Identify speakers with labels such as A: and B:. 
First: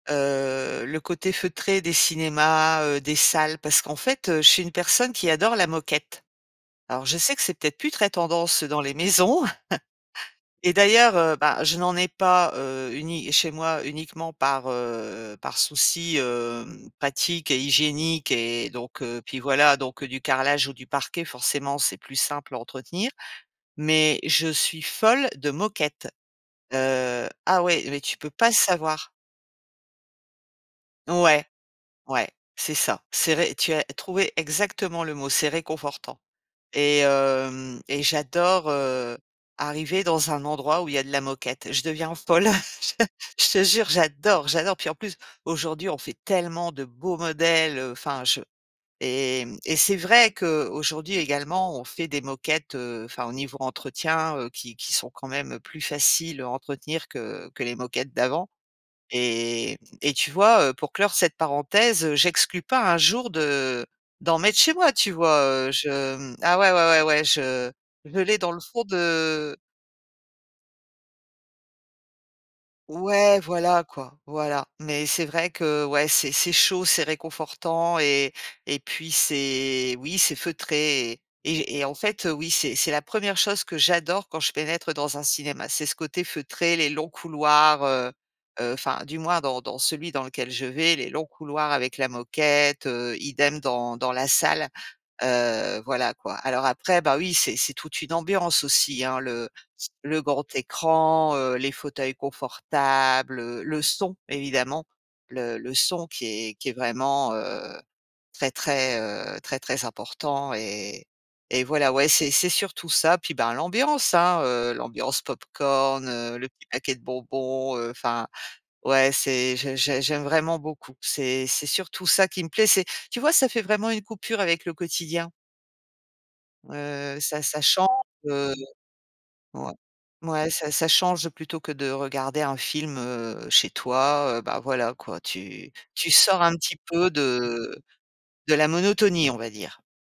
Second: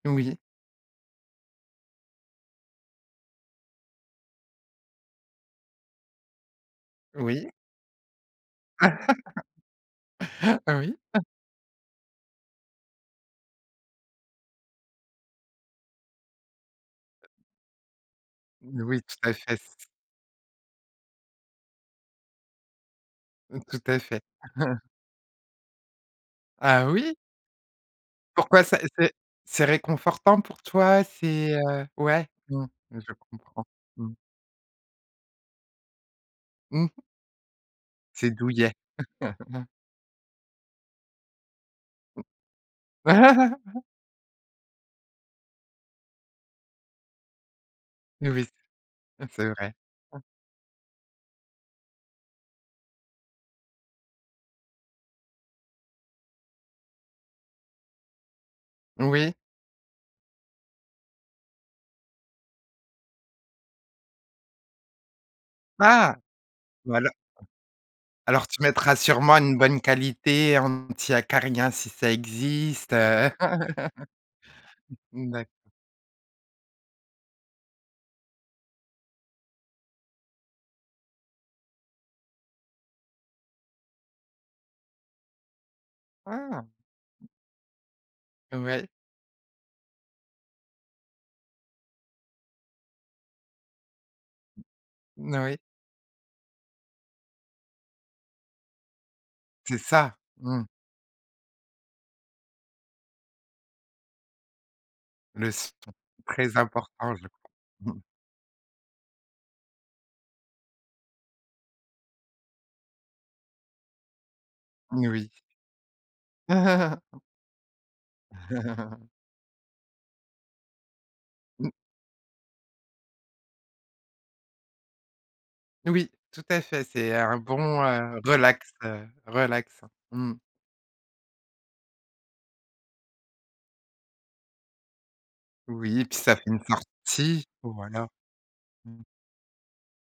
A: Oui.
B: Heu, le côté feutré des cinémas, heu, des salles, parce qu'en fait, heu, je suis une personne qui adore la moquette. Alors je sais que
A: Oui.
B: c'est peut-être plus très tendance, heu, dans les maisons et
A: Oui.
B: d'ailleurs, heu, bah, je n'en ai pas, heu, uni chez moi, uniquement, par, heu par souci, hem, pratique et hygiénique et donc
A: Oui, tout
B: heu,
A: à
B: puis
A: fait.
B: voilà,
A: C
B: donc du carrelage ou du parquet, forcément, c'est plus simple à entretenir,
A: Mmh. Tout à
B: mais
A: fait.
B: je suis folle de moquette.
A: Ah oui?
B: Heu, ah, ouais, mais tu peux pas
A: Pourquoi? Ça
B: savoir.
A: c'est c'est réconfortant pour toi?
B: Ouais,
A: C'est, heu ouais.
B: ouais,
A: Mmh,
B: c'est ça.
A: je
B: C'est ré
A: comprends.
B: tu as
A: Mmh.
B: trouvé exactement le mot, c'est réconfortant
A: Mmh
B: et
A: mh.
B: hem et
A: C'est
B: j'adore,
A: douillet.
B: heu, arriver dans un endroit où il y a de la moquette. Je deviens folle, je je
A: Mmh.
B: te jure, j'adore, j'adore. Puis en plus, aujourd'hui, on fait tellement de beaux modèles, enfin, je
A: Oui, c
B: et
A: c'est
B: mmh,
A: vrai.
B: et c'est
A: Mmh.
B: vrai qu'aujourd'hui, également, on fait des moquettes, heu, enfin au niveau entretien, heu, qui qui sont quand même plus faciles à entretenir que que les moquettes d'avant
A: Oui.
B: et et tu vois, heu, pour clore cette parenthèse, j'exclus pas, un jour, de d'en mettre chez moi, tu vois? Heu, je
A: Ah
B: mmh ah, ouais,
A: ou
B: ouais,
A: alors mmh.
B: ouais, je je l'ai
A: Alors
B: dans le
A: tu
B: fond
A: mettras sûrement une
B: de
A: bonne qualité anti-acariens, si ça existe, heu.
B: Ouais, voilà, quoi, voilà, mais c'est
A: Mmh mh, d'acc
B: vrai que, ouais, c'est c'est chaud, c'est réconfortant et et puis c'est, oui, c'est feutré et et et en fait, oui, c'est c'est la 1re chose que j'adore quand je pénètre dans un cinéma. C'est ce côté
A: Ah!
B: feutré, les longs couloirs, heu heu,
A: Ouais.
B: enfin, du moins, dans dans celui dans lequel je vais, les longs couloirs avec la moquette, heu, idem dans dans la salle,
A: N oui.
B: heu, voilà, quoi. Alors après, bah, oui, c'est c'est toute une ambiance aussi, hein le
A: C'est ça.
B: le grand
A: Mmh.
B: écran, heu, les fauteuils confortables, le son évidemment, le
A: Laisse
B: le
A: ton
B: son qui est
A: très
B: qui est
A: important, je
B: vraiment,
A: crois.
B: heu, très, très, heu très très important et et voilà. Ouais, c'est c'est surtout ça. Puis ben, l'ambiance, hein, heu,
A: N
B: l'ambiance
A: oui.
B: pop-corn, heu, le petit paquet de bonbons, heu enfin, ouais, c'est j'ai j'ai j'aime vraiment beaucoup. C'est c'est surtout ça qui me plaît, c'est tu vois, ça fait vraiment une coupure avec le quotidien.
A: Oui, tout à fait, c'est
B: Heu,
A: un
B: ça ça
A: bon,
B: change,
A: heu,
B: heu
A: relax, heu
B: ouais,
A: relaxant. Mmh.
B: ouais, ça ça change plutôt que de regarder un film, heu, chez toi, heu, bah, voilà, quoi, tu
A: Oui et
B: tu
A: puis ça
B: sors
A: fait
B: un
A: une
B: petit peu
A: sortie,
B: de
A: voilà.
B: de la
A: Mmh.
B: monotonie, on va dire.